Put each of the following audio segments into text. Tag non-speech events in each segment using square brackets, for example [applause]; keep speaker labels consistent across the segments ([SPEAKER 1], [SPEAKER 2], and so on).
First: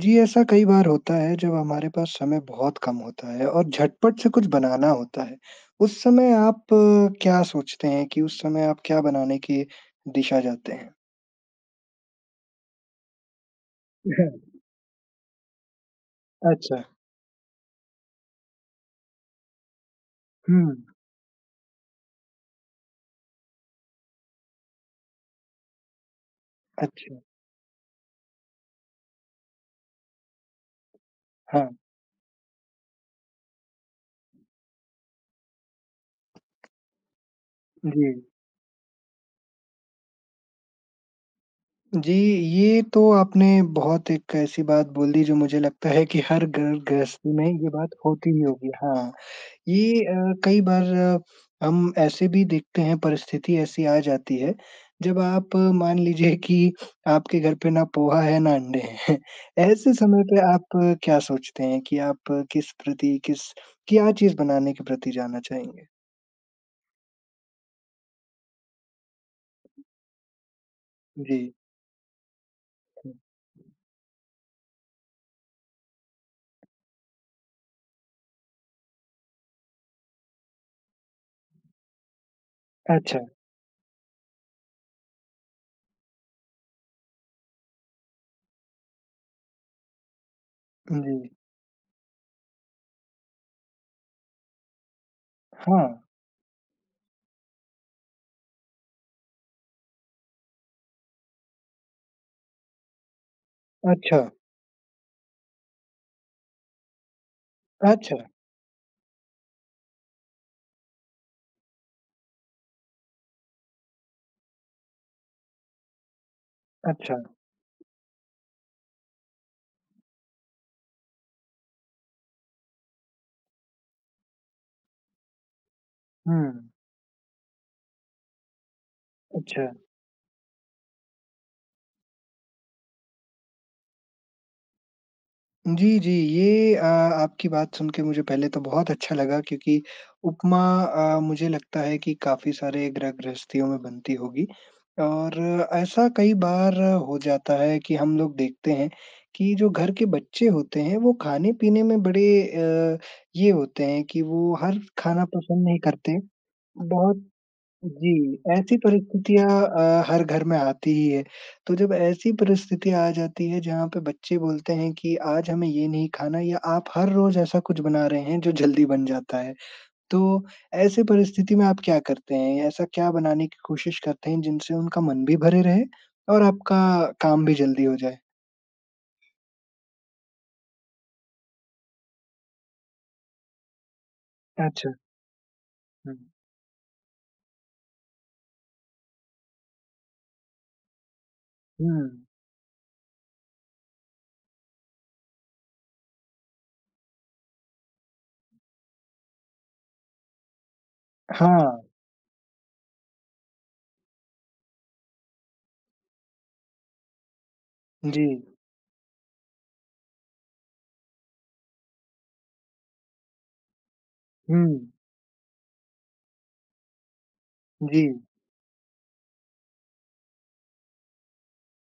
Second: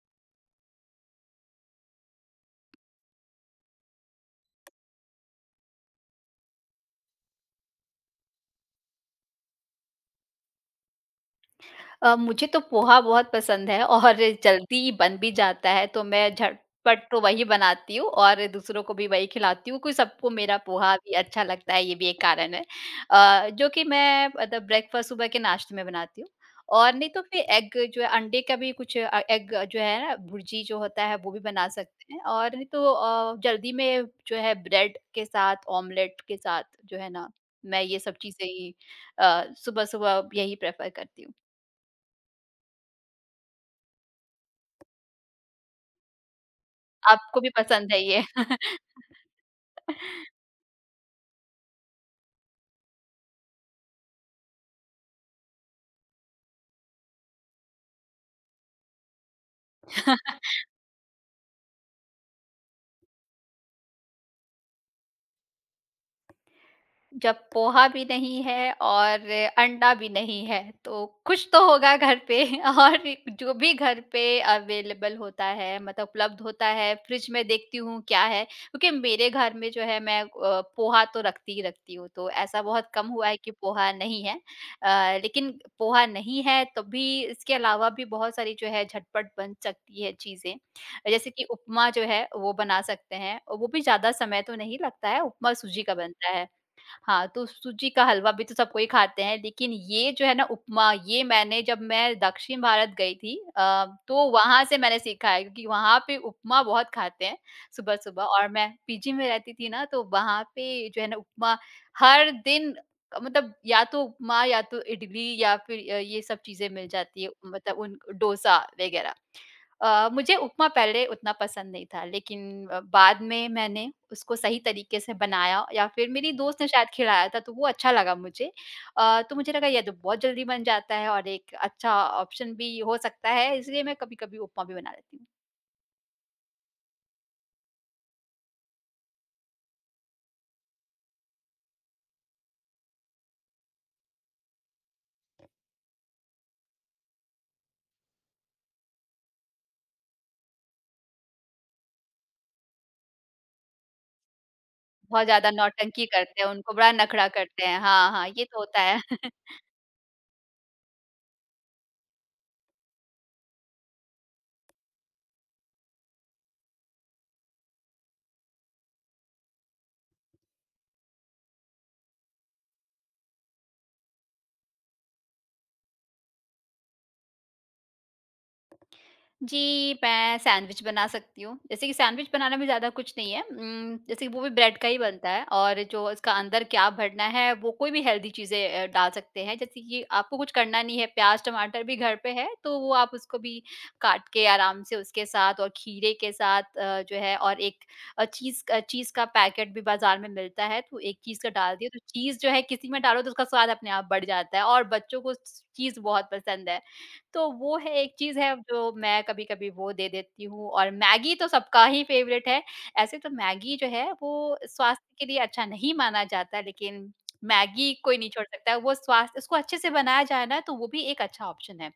[SPEAKER 1] जी, ऐसा कई बार होता है जब हमारे पास समय बहुत कम होता है और झटपट से कुछ बनाना होता है। उस समय आप क्या सोचते हैं कि उस समय आप क्या बनाने की दिशा जाते हैं?
[SPEAKER 2] मुझे तो पोहा बहुत पसंद है और
[SPEAKER 1] [laughs]
[SPEAKER 2] जल्दी बन भी जाता है, तो मैं
[SPEAKER 1] अच्छा।
[SPEAKER 2] झटपट तो वही बनाती हूँ और दूसरों को भी वही खिलाती हूँ, क्योंकि सबको मेरा
[SPEAKER 1] हुँ।
[SPEAKER 2] पोहा भी अच्छा लगता है, ये भी एक कारण है। जो कि मैं मतलब ब्रेकफ़ास्ट सुबह के नाश्ते में बनाती हूँ और नहीं
[SPEAKER 1] अच्छा।
[SPEAKER 2] तो फिर एग जो है अंडे का भी कुछ एग जो है ना भुर्जी जो होता है, वो भी बना
[SPEAKER 1] हाँ।
[SPEAKER 2] सकते हैं और नहीं तो जल्दी में जो है ब्रेड के साथ, ऑमलेट के साथ जो है ना, मैं ये
[SPEAKER 1] जी।
[SPEAKER 2] सब चीज़ें ही सुबह-सुबह यही प्रेफ़र करती हूँ।
[SPEAKER 1] जी, ये तो आपने बहुत एक ऐसी बात बोल दी जो मुझे लगता है कि हर घर गृहस्थी
[SPEAKER 2] आपको
[SPEAKER 1] में
[SPEAKER 2] भी
[SPEAKER 1] ये
[SPEAKER 2] पसंद
[SPEAKER 1] बात
[SPEAKER 2] है ये।
[SPEAKER 1] होती ही होगी, हाँ। ये
[SPEAKER 2] [laughs]
[SPEAKER 1] कई बार हम ऐसे भी देखते हैं परिस्थिति ऐसी आ जाती है, जब आप मान लीजिए कि आपके घर पे ना पोहा है, ना अंडे हैं। [laughs] ऐसे समय पे आप क्या सोचते हैं कि आप अ, किस प्रति किस क्या चीज़ बनाने के प्रति जाना चाहेंगे?
[SPEAKER 2] जब पोहा भी नहीं है और अंडा भी नहीं है, तो
[SPEAKER 1] जी।
[SPEAKER 2] कुछ तो होगा घर पे। [laughs] और जो भी घर पे अवेलेबल होता है मतलब उपलब्ध होता है, फ्रिज में देखती हूँ क्या है, क्योंकि मेरे घर में जो है मैं पोहा तो रखती ही रखती हूँ, तो ऐसा बहुत कम
[SPEAKER 1] अच्छा।
[SPEAKER 2] हुआ है कि पोहा नहीं है। लेकिन पोहा नहीं है तब भी इसके अलावा भी बहुत सारी जो है झटपट बन सकती है चीज़ें।
[SPEAKER 1] जी।
[SPEAKER 2] जैसे कि उपमा जो है वो बना सकते हैं, और वो भी ज़्यादा समय तो नहीं लगता है, उपमा सूजी
[SPEAKER 1] हाँ।
[SPEAKER 2] का बनता है। हाँ, तो सूजी का हलवा भी तो सब कोई खाते हैं, लेकिन ये जो है ना उपमा, ये मैंने जब मैं दक्षिण भारत गई थी
[SPEAKER 1] अच्छा।
[SPEAKER 2] तो वहाँ से मैंने सीखा है, क्योंकि वहाँ पे उपमा बहुत खाते हैं
[SPEAKER 1] अच्छा।
[SPEAKER 2] सुबह-सुबह, और मैं पीजी में रहती थी ना, तो वहाँ पे जो है ना उपमा हर दिन मतलब या तो उपमा या तो इडली या फिर ये सब चीज़ें मिल
[SPEAKER 1] अच्छा।
[SPEAKER 2] जाती है, मतलब उन डोसा वगैरह। मुझे उपमा पहले उतना पसंद नहीं था, लेकिन बाद में मैंने उसको सही तरीके से बनाया या फिर मेरी दोस्त ने
[SPEAKER 1] हुँ।
[SPEAKER 2] शायद खिलाया था, तो वो अच्छा लगा मुझे। तो मुझे लगा
[SPEAKER 1] अच्छा।
[SPEAKER 2] ये तो बहुत जल्दी बन जाता है और एक अच्छा ऑप्शन भी हो सकता है, इसलिए मैं कभी-कभी उपमा भी बना लेती हूँ।
[SPEAKER 1] जी, जी। ये आपकी बात सुन के मुझे पहले तो बहुत अच्छा लगा क्योंकि उपमा मुझे लगता है कि काफ़ी सारे गृह-गृहस्थियों में बनती होगी और ऐसा कई बार हो जाता है कि हम लोग देखते हैं कि जो घर के बच्चे होते हैं, वो खाने-पीने में बड़े ये होते हैं कि वो हर
[SPEAKER 2] बहुत
[SPEAKER 1] खाना
[SPEAKER 2] ज़्यादा
[SPEAKER 1] पसंद नहीं
[SPEAKER 2] नौटंकी
[SPEAKER 1] करते।
[SPEAKER 2] करते हैं, उनको बड़ा नखरा
[SPEAKER 1] बहुत
[SPEAKER 2] करते हैं। हाँ,
[SPEAKER 1] जी,
[SPEAKER 2] हाँ, ये तो
[SPEAKER 1] ऐसी
[SPEAKER 2] होता है।
[SPEAKER 1] परिस्थितियाँ हर घर में आती ही है। तो जब ऐसी परिस्थितियाँ आ जाती है जहाँ पे बच्चे बोलते हैं कि आज हमें ये नहीं खाना या आप हर रोज़ ऐसा कुछ बना रहे हैं जो जल्दी बन जाता है। तो ऐसे परिस्थिति में आप क्या करते हैं? ऐसा क्या बनाने की कोशिश करते हैं जिनसे उनका मन भी भरे रहे और आपका काम भी जल्दी हो जाए?
[SPEAKER 2] जी, मैं सैंडविच बना सकती हूँ। जैसे कि सैंडविच बनाना भी ज़्यादा कुछ नहीं है, जैसे कि वो भी ब्रेड का
[SPEAKER 1] अच्छा।
[SPEAKER 2] ही बनता है, और जो
[SPEAKER 1] हुँ।
[SPEAKER 2] इसका अंदर क्या भरना है, वो कोई भी हेल्दी चीज़ें डाल सकते हैं। जैसे कि आपको कुछ करना नहीं है, प्याज़-टमाटर
[SPEAKER 1] हुँ।
[SPEAKER 2] भी घर पे है, तो वो आप उसको भी काट के आराम से उसके साथ और खीरे के साथ जो है, और एक चीज़ का पैकेट भी बाज़ार में मिलता है, तो एक चीज़ का
[SPEAKER 1] हाँ।
[SPEAKER 2] डाल दिए, तो चीज़ जो है किसी में डालो तो उसका स्वाद अपने आप बढ़ जाता है और बच्चों को स चीज़ बहुत पसंद है। तो वो है एक
[SPEAKER 1] जी।
[SPEAKER 2] चीज़ है, जो मैं कभी-कभी वो दे देती हूँ, और मैगी तो सबका ही फ़ेवरेट है। ऐसे तो मैगी जो है वो
[SPEAKER 1] हुँ।
[SPEAKER 2] स्वास्थ्य के लिए अच्छा नहीं माना जाता, लेकिन मैगी
[SPEAKER 1] जी।
[SPEAKER 2] कोई नहीं छोड़ सकता है। वो स्वास्थ्य उसको अच्छे से बनाया जाए ना तो वो भी एक अच्छा ऑप्शन है।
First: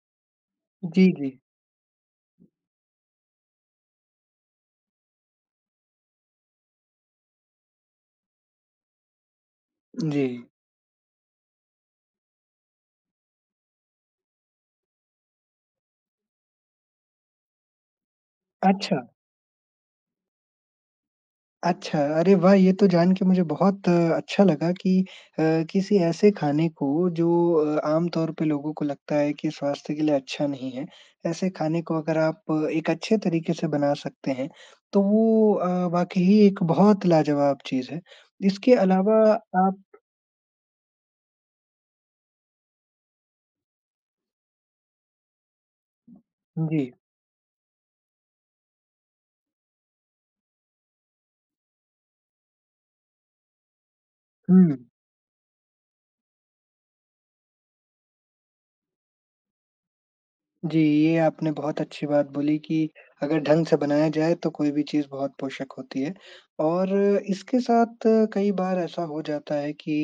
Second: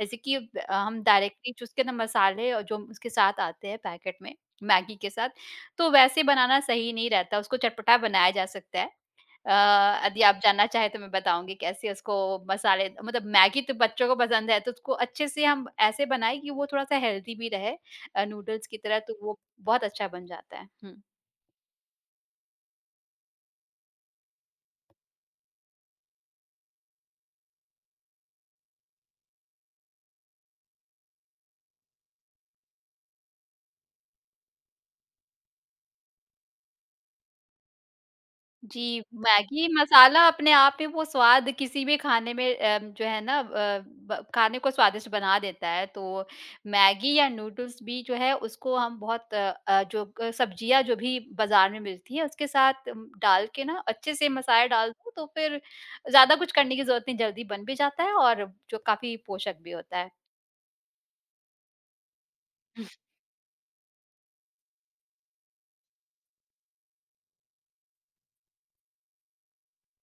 [SPEAKER 2] जैसे कि ब हम
[SPEAKER 1] जी, जी।
[SPEAKER 2] डायरेक्टली उसके ना मसाले और जो उसके साथ आते हैं पैकेट में मैगी के साथ, तो वैसे बनाना सही नहीं रहता, उसको चटपटा बनाया जा सकता है। अ, यदि
[SPEAKER 1] जी।
[SPEAKER 2] आप जानना चाहें तो मैं बताऊँगी कैसे उसको मसाले, मतलब मैगी तो बच्चों को पसंद है, तो उसको अच्छे से हम ऐसे बनाएँ कि वो थोड़ा-सा हेल्दी भी रहे, नूडल्स की
[SPEAKER 1] अच्छा।
[SPEAKER 2] तरह तो वो बहुत अच्छा बन जाता है। हुँ।
[SPEAKER 1] अच्छा, अरे वाह! ये तो जान के मुझे बहुत अच्छा लगा कि अ, किसी ऐसे खाने को जो आम तौर पे लोगों को लगता है कि स्वास्थ्य के लिए अच्छा नहीं है, ऐसे खाने को अगर आप एक अच्छे तरीके से बना सकते हैं, तो वो वाक़ई ही एक बहुत लाजवाब चीज़ है। इसके
[SPEAKER 2] जी,
[SPEAKER 1] अलावा
[SPEAKER 2] मैगी
[SPEAKER 1] आप
[SPEAKER 2] मसाला अपने आप में वो स्वाद किसी भी खाने में जो है ना ब खाने को स्वादिष्ट बना देता है। तो
[SPEAKER 1] जी।
[SPEAKER 2] मैगी या नूडल्स भी जो है उसको हम बहुत जो क सब्जियाँ जो भी बाज़ार में मिलती है उसके साथ डाल के ना अच्छे से मसाले
[SPEAKER 1] हुँ।
[SPEAKER 2] डाल दो तो फिर ज़्यादा कुछ करने की ज़रूरत नहीं, जल्दी बन भी जाता है और जो काफ़ी पोषक भी होता है।
[SPEAKER 1] जी, ये आपने बहुत अच्छी बात बोली कि अगर ढंग से बनाया जाए तो कोई भी चीज़ बहुत पोषक होती है। और इसके साथ कई बार ऐसा हो जाता है कि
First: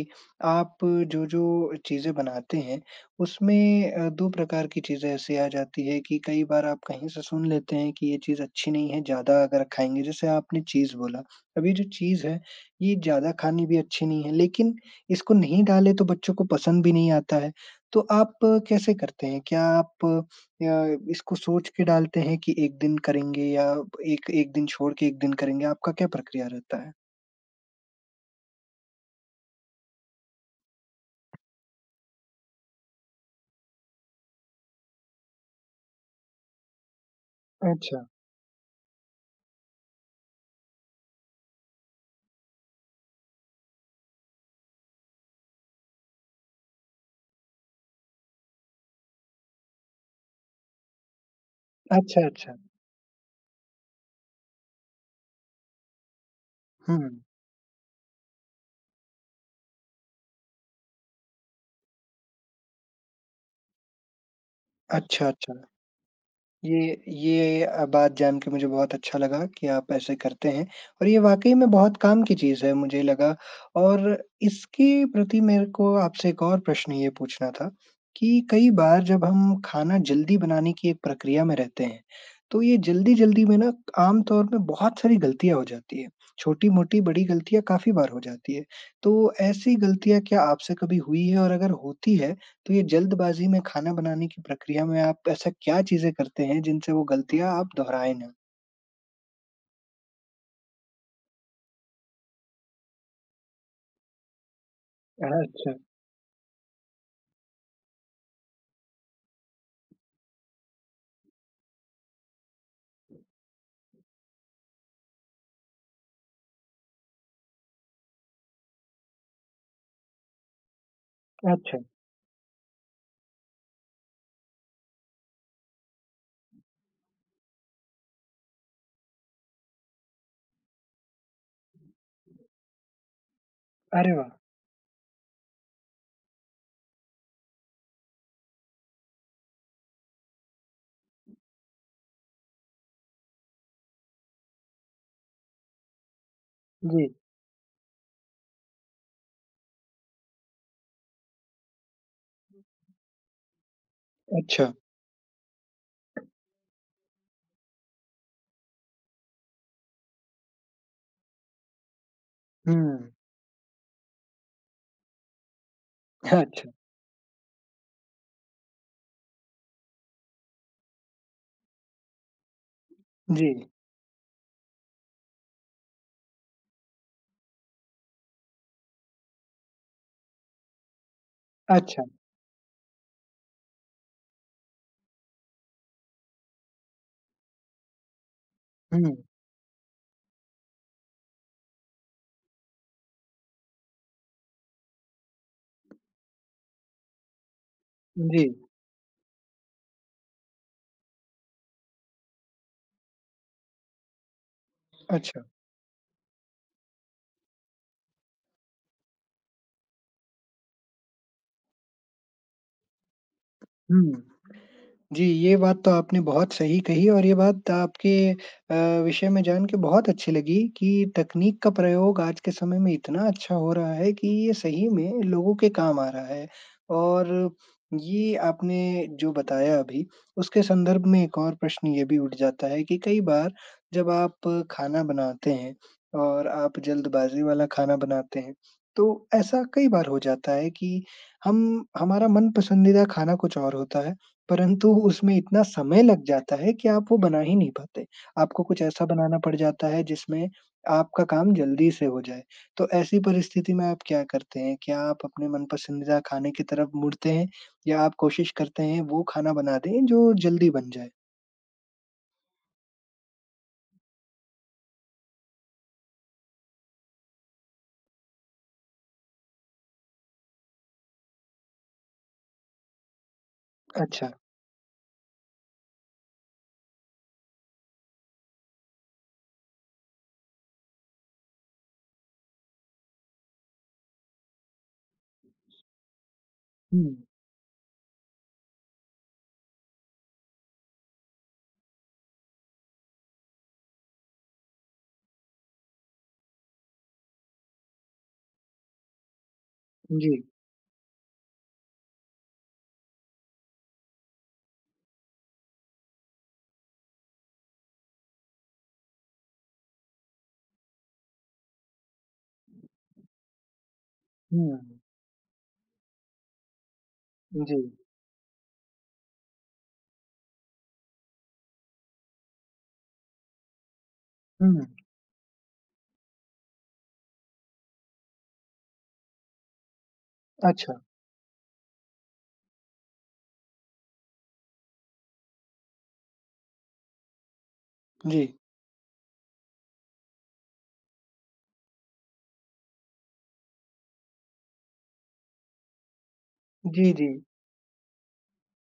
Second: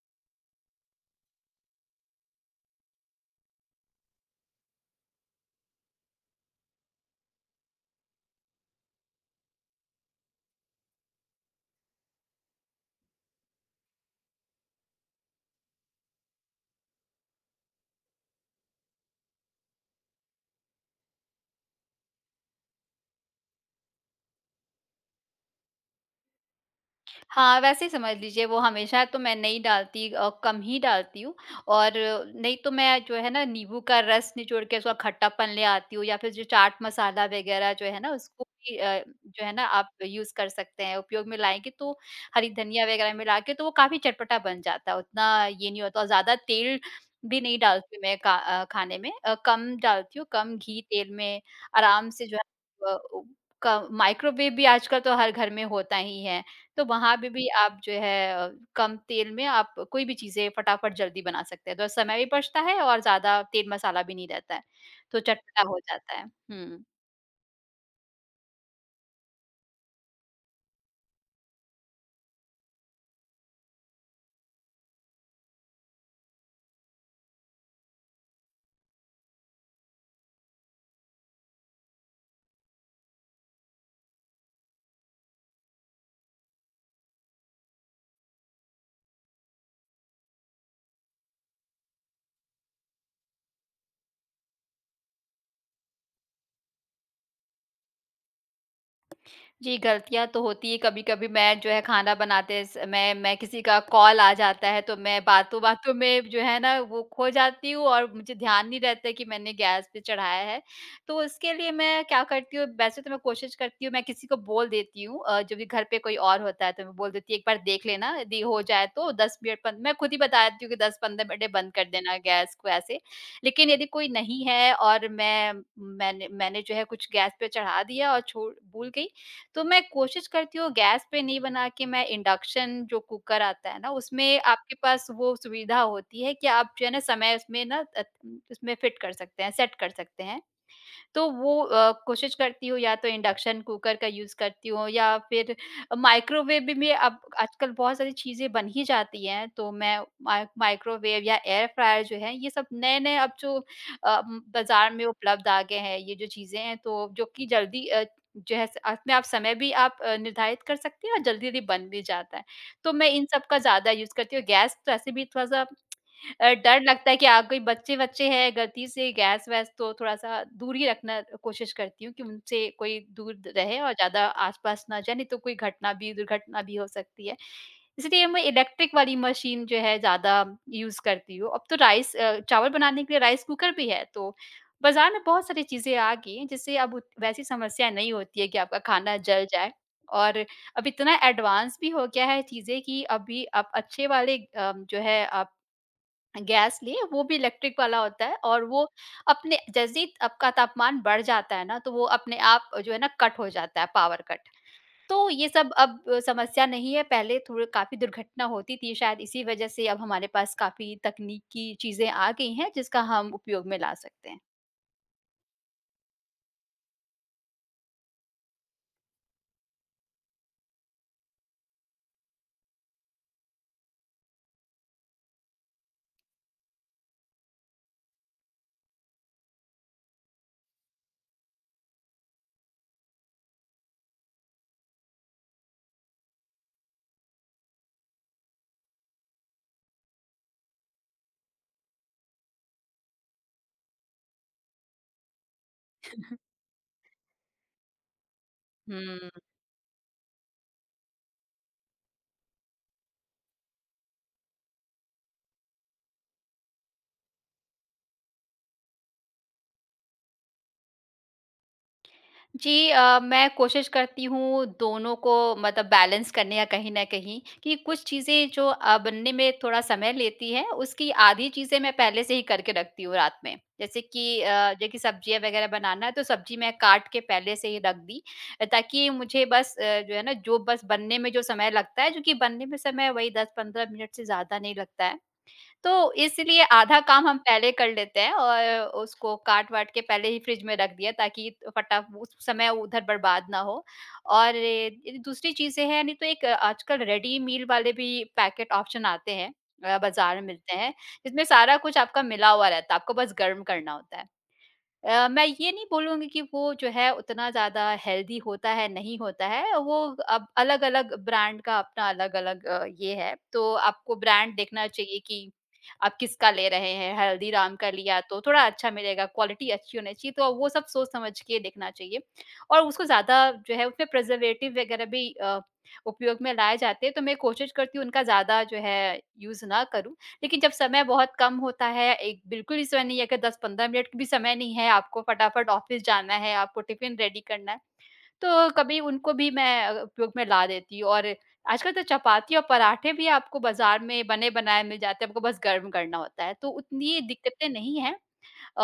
[SPEAKER 1] आप जो-जो चीज़ें बनाते हैं, उसमें 2 प्रकार की चीज़ें ऐसी आ जाती है कि कई बार आप कहीं से सुन लेते हैं कि ये चीज़ अच्छी नहीं है, ज़्यादा अगर खाएँगे, जैसे आपने चीज़ बोला। अब ये जो चीज़ है, ये ज़्यादा खानी भी अच्छी नहीं है, लेकिन इसको नहीं डालें तो बच्चों को पसंद भी नहीं आता है। तो आप कैसे करते हैं? क्या आप या इसको सोच के डालते हैं कि 1 दिन करेंगे या 1 दिन छोड़ के 1 दिन करेंगे? आपका क्या प्रक्रिया रहता है?
[SPEAKER 2] हाँ, वैसे ही समझ लीजिए वो हमेशा तो मैं नहीं डालती, कम ही डालती हूँ, और नहीं तो मैं जो है ना नींबू का रस निचोड़ के उसका खट्टापन ले आती हूँ, या फिर जो चाट मसाला वगैरह जो है
[SPEAKER 1] अच्छा।
[SPEAKER 2] ना उसको भी जो है ना आप यूज़ कर सकते हैं, उपयोग में लाएँगे तो हरी धनिया वगैरह मिला के तो वो काफ़ी चटपटा बन जाता है, उतना ये नहीं होता, और ज़्यादा तेल भी नहीं डालती मैं का खाने में कम डालती हूँ, कम घी तेल में आराम
[SPEAKER 1] अच्छा,
[SPEAKER 2] से जो
[SPEAKER 1] अच्छा।
[SPEAKER 2] है। अ, क माइक्रोवेव भी आजकल तो हर घर में होता ही है। तो
[SPEAKER 1] हुँ।
[SPEAKER 2] वहाँ पे भी आप जो है कम तेल में आप कोई भी चीज़ें फटाफट जल्दी बना सकते हैं। तो समय भी बचता है और ज़्यादा तेल मसाला भी नहीं रहता है, तो
[SPEAKER 1] अच्छा, अच्छा।
[SPEAKER 2] चटपटा हो जाता है।
[SPEAKER 1] ये
[SPEAKER 2] हुँ।
[SPEAKER 1] बात जान के मुझे बहुत अच्छा लगा कि आप ऐसे करते हैं और ये वाक़ई में बहुत काम की चीज़ है मुझे लगा और इसके प्रति मेरे को आपसे एक और प्रश्न ये पूछना था कि कई बार जब हम खाना जल्दी बनाने की एक प्रक्रिया में रहते हैं, तो ये जल्दी-जल्दी में ना आम तौर पे बहुत सारी गलतियाँ हो जाती हैं। छोटी-मोटी बड़ी गलतियाँ काफ़ी बार हो जाती है। तो ऐसी गलतियाँ क्या आपसे कभी हुई है और अगर होती है तो ये जल्दबाज़ी में खाना बनाने की प्रक्रिया में आप ऐसा क्या चीज़ें करते हैं जिनसे वो गलतियाँ आप दोहराए ना?
[SPEAKER 2] जी, गलतियाँ तो होती हैं, कभी-कभी मैं जो है खाना बनाते समय मैं किसी का कॉल आ जाता है, तो मैं
[SPEAKER 1] अच्छा,
[SPEAKER 2] बातों-बातों में जो है ना वो खो जाती हूँ और मुझे ध्यान नहीं रहता कि मैंने गैस पे चढ़ाया है। तो उसके लिए मैं क्या करती हूँ, वैसे तो मैं कोशिश करती हूँ मैं किसी को बोल देती हूँ, जो भी घर पे कोई और होता है तो मैं बोल देती हूँ एक बार देख लेना यदि हो जाए तो 10 मिनट, पन मैं खुद ही बता देती हूँ कि 10-15 मिनट बंद
[SPEAKER 1] अच्छा।
[SPEAKER 2] कर देना गैस को ऐसे। लेकिन यदि कोई नहीं है और मैं मैंने मैंने जो है कुछ गैस पे चढ़ा दिया और छो भूल गई, तो मैं कोशिश करती हूँ गैस पे नहीं बना के, मैं इंडक्शन जो कुकर आता है ना
[SPEAKER 1] अरे वाह!
[SPEAKER 2] उसमें आपके पास वो सुविधा होती है कि आप जो है ना समय उसमें ना उसमें फिट कर सकते हैं, सेट कर सकते हैं। तो वो कोशिश करती हूँ या तो इंडक्शन कुकर का यूज़ करती हूँ, या फिर माइक्रोवेव भी में
[SPEAKER 1] जी।
[SPEAKER 2] अब आजकल बहुत सारी चीज़ें बन ही जाती हैं, तो मैं माइक्रोवेव या एयर फ्रायर जो है, ये सब नए-नए अब जो
[SPEAKER 1] अच्छा।
[SPEAKER 2] बाज़ार में उपलब्ध आ गए हैं, ये जो चीज़ें हैं, तो जो कि जल्दी जो है अपने आप समय भी आप निर्धारित कर सकते हैं और जल्दी-जल्दी बन भी जाता है। तो मैं
[SPEAKER 1] हुँ।
[SPEAKER 2] इन सब का ज़्यादा यूज़ करती हूँ। गैस तो ऐसे भी थोड़ा-सा
[SPEAKER 1] अच्छा।
[SPEAKER 2] डर लगता है कि आप कोई बच्चे-वच्चे हैं, गलती से गैस-वैस तो थोड़ा-सा दूर ही रखना कोशिश करती हूँ कि उनसे कोई दूर
[SPEAKER 1] जी।
[SPEAKER 2] रहे और ज़्यादा आस-पास ना जाए, नहीं तो कोई घटना भी दुर्घटना भी हो सकती है। इसलिए मैं इलेक्ट्रिक वाली मशीन जो है ज़्यादा यूज़ करती हूँ। अब तो
[SPEAKER 1] अच्छा।
[SPEAKER 2] राइस चावल बनाने के लिए राइस कुकर भी है, तो बाज़ार में बहुत सारी चीज़ें आ गई हैं, जिससे अब उत वैसी समस्या नहीं होती है कि आपका
[SPEAKER 1] हुँ।
[SPEAKER 2] खाना जल जाए, और अब इतना एडवांस भी हो गया है चीज़ें कि अभी आप अच्छे वाले जो है आप गैस लिए, वो भी इलेक्ट्रिक वाला होता है
[SPEAKER 1] जी।
[SPEAKER 2] और वो अपने जैसे ही आपका तापमान बढ़ जाता है ना, तो वो अपने आप जो है ना कट हो जाता है, पावर कट। तो
[SPEAKER 1] अच्छा।
[SPEAKER 2] ये सब अब समस्या नहीं है, पहले थोड़े काफ़ी दुर्घटना होती थी, शायद इसी वजह से अब हमारे पास काफ़ी तकनीकी चीज़ें आ गई हैं, जिसका हम उपयोग में ला
[SPEAKER 1] हुँ।
[SPEAKER 2] सकते हैं।
[SPEAKER 1] जी। ये बात तो आपने बहुत सही कही और ये बात आपके अ, विषय में जान के बहुत अच्छी लगी कि तकनीक का प्रयोग आज के समय में इतना अच्छा हो रहा है कि ये सही में लोगों के काम आ रहा है। और ये आपने जो बताया अभी, उसके संदर्भ में एक और प्रश्न ये भी उठ जाता है कि कई बार जब आप खाना बनाते हैं और आप जल्दबाज़ी वाला खाना बनाते हैं, तो ऐसा कई बार हो जाता है कि हम हमारा मन पसंदीदा खाना कुछ और होता है। परंतु उसमें इतना समय लग जाता है कि आप वो बना ही नहीं पाते। आपको कुछ ऐसा बनाना
[SPEAKER 2] हुँ।
[SPEAKER 1] पड़ जाता है जिसमें आपका काम जल्दी से हो जाए। तो ऐसी परिस्थिति में आप क्या करते हैं? क्या आप अपने मन पसंदीदा खाने की तरफ मुड़ते हैं या आप कोशिश करते हैं वो खाना बना दें जो जल्दी बन जाए?
[SPEAKER 2] जी, मैं कोशिश करती हूँ दोनों को मतलब बैलेंस करने, या कहीं न कहीं कि कुछ चीज़ें जो बनने में थोड़ा समय लेती हैं, उसकी आधी चीज़ें मैं पहले से ही करके रखती हूँ रात में। जैसे
[SPEAKER 1] अच्छा।
[SPEAKER 2] कि जैसे कि सब्जियाँ वग़ैरह बनाना है, तो सब्ज़ी मैं काट के पहले से ही रख दी, ताकि मुझे बस जो है ना, जो बस बनने में जो समय लगता है, जो कि बनने में समय वही 10-15 मिनट से ज़्यादा नहीं लगता है। तो इसलिए आधा
[SPEAKER 1] हुँ।
[SPEAKER 2] काम हम पहले कर लेते हैं और उसको काट-वाट के पहले ही फ़्रिज में रख दिया ताकि फटा उस समय उधर बर्बाद ना हो। और दूसरी चीज़ें हैं, नहीं तो एक आजकल रेडी मील वाले भी पैकेट ऑप्शन आते हैं,
[SPEAKER 1] जी।
[SPEAKER 2] बाज़ार में मिलते हैं, जिसमें सारा कुछ आपका मिला हुआ रहता है, आपको बस गर्म करना होता है। मैं ये नहीं बोलूँगी कि वो जो है उतना ज़्यादा हेल्दी होता है, नहीं होता है। वो अब अलग-अलग ब्रांड का अपना अलग-अलग ये है। तो आपको ब्रांड
[SPEAKER 1] हुँ।
[SPEAKER 2] देखना चाहिए कि आप किसका ले रहे हैं। हल्दीराम
[SPEAKER 1] जी।
[SPEAKER 2] का लिया तो थोड़ा अच्छा मिलेगा, क्वालिटी अच्छी होनी चाहिए। तो वो सब सोच समझ के देखना चाहिए, और उसको ज़्यादा जो है उसमें प्रिजर्वेटिव
[SPEAKER 1] हुँ।
[SPEAKER 2] वग़ैरह भी उपयोग में लाए जाते हैं। तो मैं कोशिश करती हूँ उनका ज़्यादा जो है यूज़ ना करूँ। लेकिन जब
[SPEAKER 1] अच्छा।
[SPEAKER 2] समय बहुत कम होता है, एक बिल्कुल भी समय नहीं है, अगर 10-15 मिनट भी समय नहीं है, आपको फटाफट ऑफ़िस जाना है, आपको टिफ़िन रेडी करना है,
[SPEAKER 1] जी।
[SPEAKER 2] तो कभी उनको भी मैं उपयोग में ला देती हूँ, और आजकल तो चपाती और पराठे भी आपको बाज़ार में बने-बनाए मिल जाते हैं, आपको बस गर्म करना होता है, तो
[SPEAKER 1] जी,
[SPEAKER 2] उतनी
[SPEAKER 1] जी।
[SPEAKER 2] दिक्कतें नहीं हैं।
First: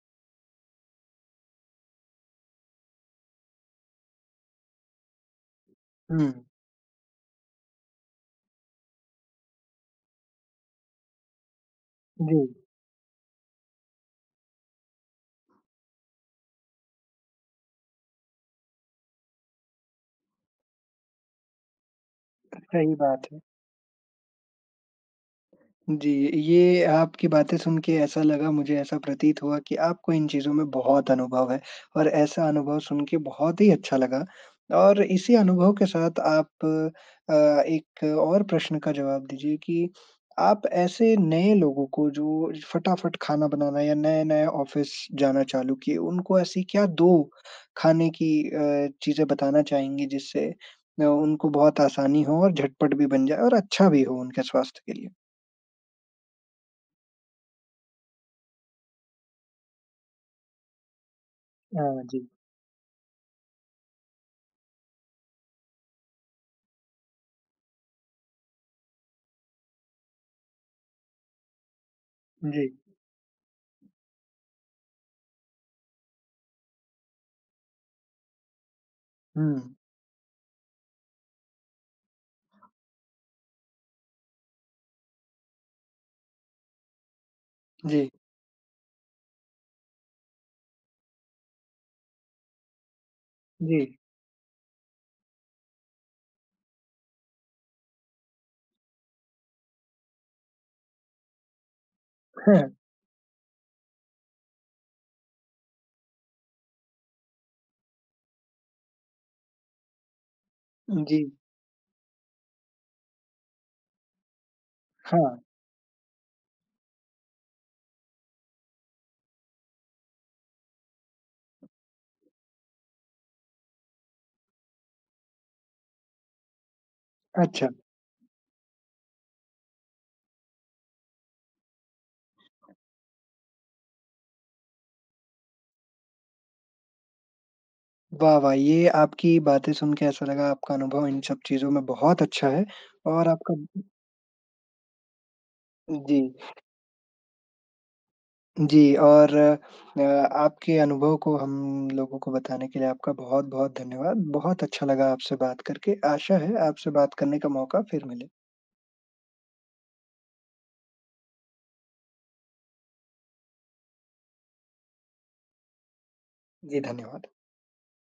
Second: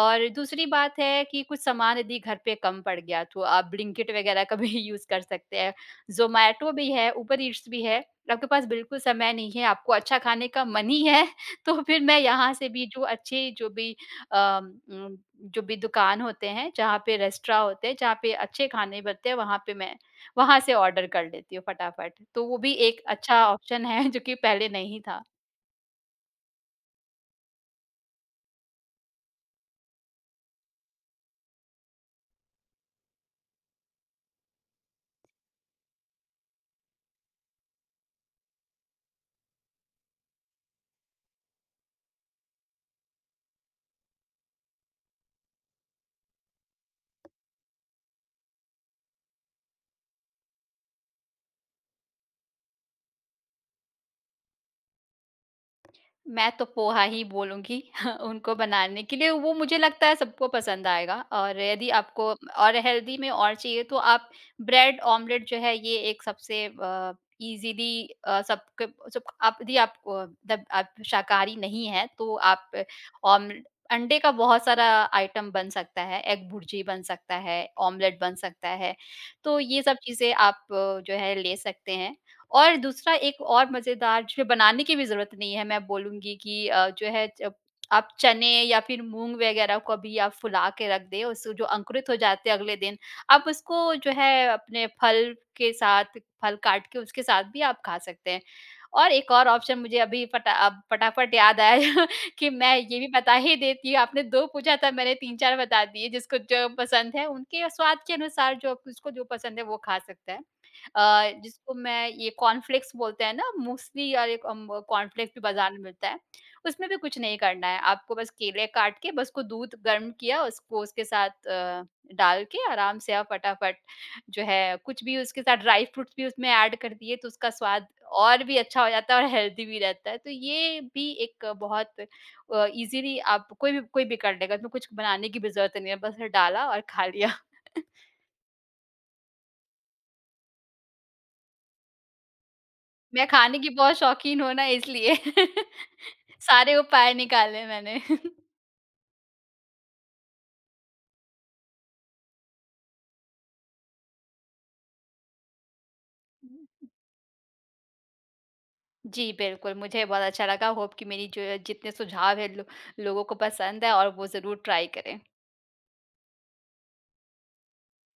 [SPEAKER 2] और दूसरी बात है कि कुछ सामान यदि घर पे कम पड़ गया तो आप ब्लिंकिट वगैरह का [laughs] भी यूज़ कर सकते हैं।
[SPEAKER 1] हुँ।
[SPEAKER 2] ज़ोमैटो भी है, ऊबर ईट्स भी है। आपके पास बिल्कुल समय नहीं है, आपको अच्छा खाने का मन ही है, [laughs] तो फिर मैं
[SPEAKER 1] जी,
[SPEAKER 2] यहाँ से भी जो अच्छे जो भी अम, उम, जो भी दुकान होते हैं, जहाँ पे रेस्टोरेंट होते हैं, जहाँ पे अच्छे खाने बनते हैं, वहाँ पे मैं वहाँ से ऑर्डर कर लेती हूँ फटाफट। तो वो भी
[SPEAKER 1] सही
[SPEAKER 2] एक
[SPEAKER 1] बात है।
[SPEAKER 2] अच्छा ऑप्शन है, [laughs] जो कि पहले नहीं था।
[SPEAKER 1] जी, ये आपकी बातें सुन के ऐसा लगा मुझे ऐसा प्रतीत हुआ कि आपको इन चीज़ों में बहुत अनुभव है और ऐसा अनुभव सुन के बहुत ही अच्छा लगा। और इसी अनुभव के साथ आप अ, एक और प्रश्न का जवाब दीजिए कि आप ऐसे नए लोगों को जो फटाफट खाना बनाना या नए-नए ऑफ़िस जाना चालू किए, उनको ऐसी क्या 2 खाने की चीज़ें बताना चाहेंगी जिससे उनको बहुत आसानी हो और झटपट भी बन जाए और अच्छा भी हो उनके स्वास्थ्य के लिए?
[SPEAKER 2] मैं तो पोहा ही बोलूँगी [laughs] उनको बनाने के लिए, वो मुझे लगता है सबको पसंद आएगा, और यदि
[SPEAKER 1] हाँ
[SPEAKER 2] आपको
[SPEAKER 1] जी,
[SPEAKER 2] और हेल्दी में और चाहिए तो आप ब्रेड ऑमलेट जो है ये एक सबसे ईज़िली सबके सब, आप यदि आप मतलब आप शाकाहारी नहीं हैं तो
[SPEAKER 1] जी।
[SPEAKER 2] आप ऑम अंडे का बहुत सारा आइटम बन सकता है, एग भुर्जी बन सकता है, ऑमलेट बन सकता है। तो
[SPEAKER 1] हुँ,
[SPEAKER 2] ये सब चीज़ें आप जो है ले सकते हैं, और दूसरा एक और मज़ेदार जो बनाने की भी ज़रूरत नहीं है, मैं बोलूँगी कि जो है जब आप
[SPEAKER 1] जी,
[SPEAKER 2] चने या फिर मूँग वग़ैरह को भी आप फुला के रख दें, उस जो अंकुरित हो जाते हैं अगले दिन, आप उसको
[SPEAKER 1] जी,
[SPEAKER 2] जो है अपने फल के साथ फल काट के उसके साथ भी आप खा सकते हैं। और एक और ऑप्शन मुझे अभी फटा अब फटाफट याद आया, [laughs] कि
[SPEAKER 1] हाँ,
[SPEAKER 2] मैं ये भी बता ही देती हूँ, आपने 2 पूछा था, मैंने 3-4 बता दिए, जिसको जो पसंद है, उनके स्वाद के अनुसार जो उसको जो पसंद है वो खा सकता है।
[SPEAKER 1] जी,
[SPEAKER 2] जिसको मैं ये कॉर्नफ्लेक्स बोलते हैं ना, मूसली और एक कॉर्नफ्लेक्स
[SPEAKER 1] हाँ,
[SPEAKER 2] भी बाज़ार में मिलता है, उसमें भी कुछ नहीं करना है, आपको बस केले काट के बस उसको दूध गर्म किया, उसको उसके साथ डाल के आराम से आप फटाफट जो है कुछ भी उसके साथ ड्राई फ्रूट्स भी उसमें ऐड कर दिए तो उसका
[SPEAKER 1] अच्छा।
[SPEAKER 2] स्वाद और भी अच्छा हो जाता है और हेल्दी भी रहता है। तो ये भी एक बहुत ईज़िली आप कोई भी कर लेगा, इसमें कुछ बनाने की भी ज़रूरत नहीं है, बस डाला और खा लिया। [laughs]
[SPEAKER 1] वाह, वाह! ये आपकी बातें सुन के ऐसा लगा आपका अनुभव इन सब चीज़ों में बहुत अच्छा है
[SPEAKER 2] मैं
[SPEAKER 1] और आपका
[SPEAKER 2] खाने की बहुत शौकीन हूँ ना इसलिए। [laughs]
[SPEAKER 1] जी,
[SPEAKER 2] सारे उपाय निकाले मैंने।
[SPEAKER 1] जी और आपके अनुभव को हम लोगों को बताने के लिए आपका बहुत-बहुत धन्यवाद। बहुत अच्छा लगा आपसे बात करके। आशा है आपसे
[SPEAKER 2] [laughs]
[SPEAKER 1] बात करने का मौका फिर मिले।
[SPEAKER 2] जी, बिल्कुल, मुझे बहुत अच्छा लगा, होप कि मेरी जो जितने सुझाव हैं लो लोगों को पसंद आएँ और वो ज़रूर ट्राई करें।
[SPEAKER 1] जी, धन्यवाद।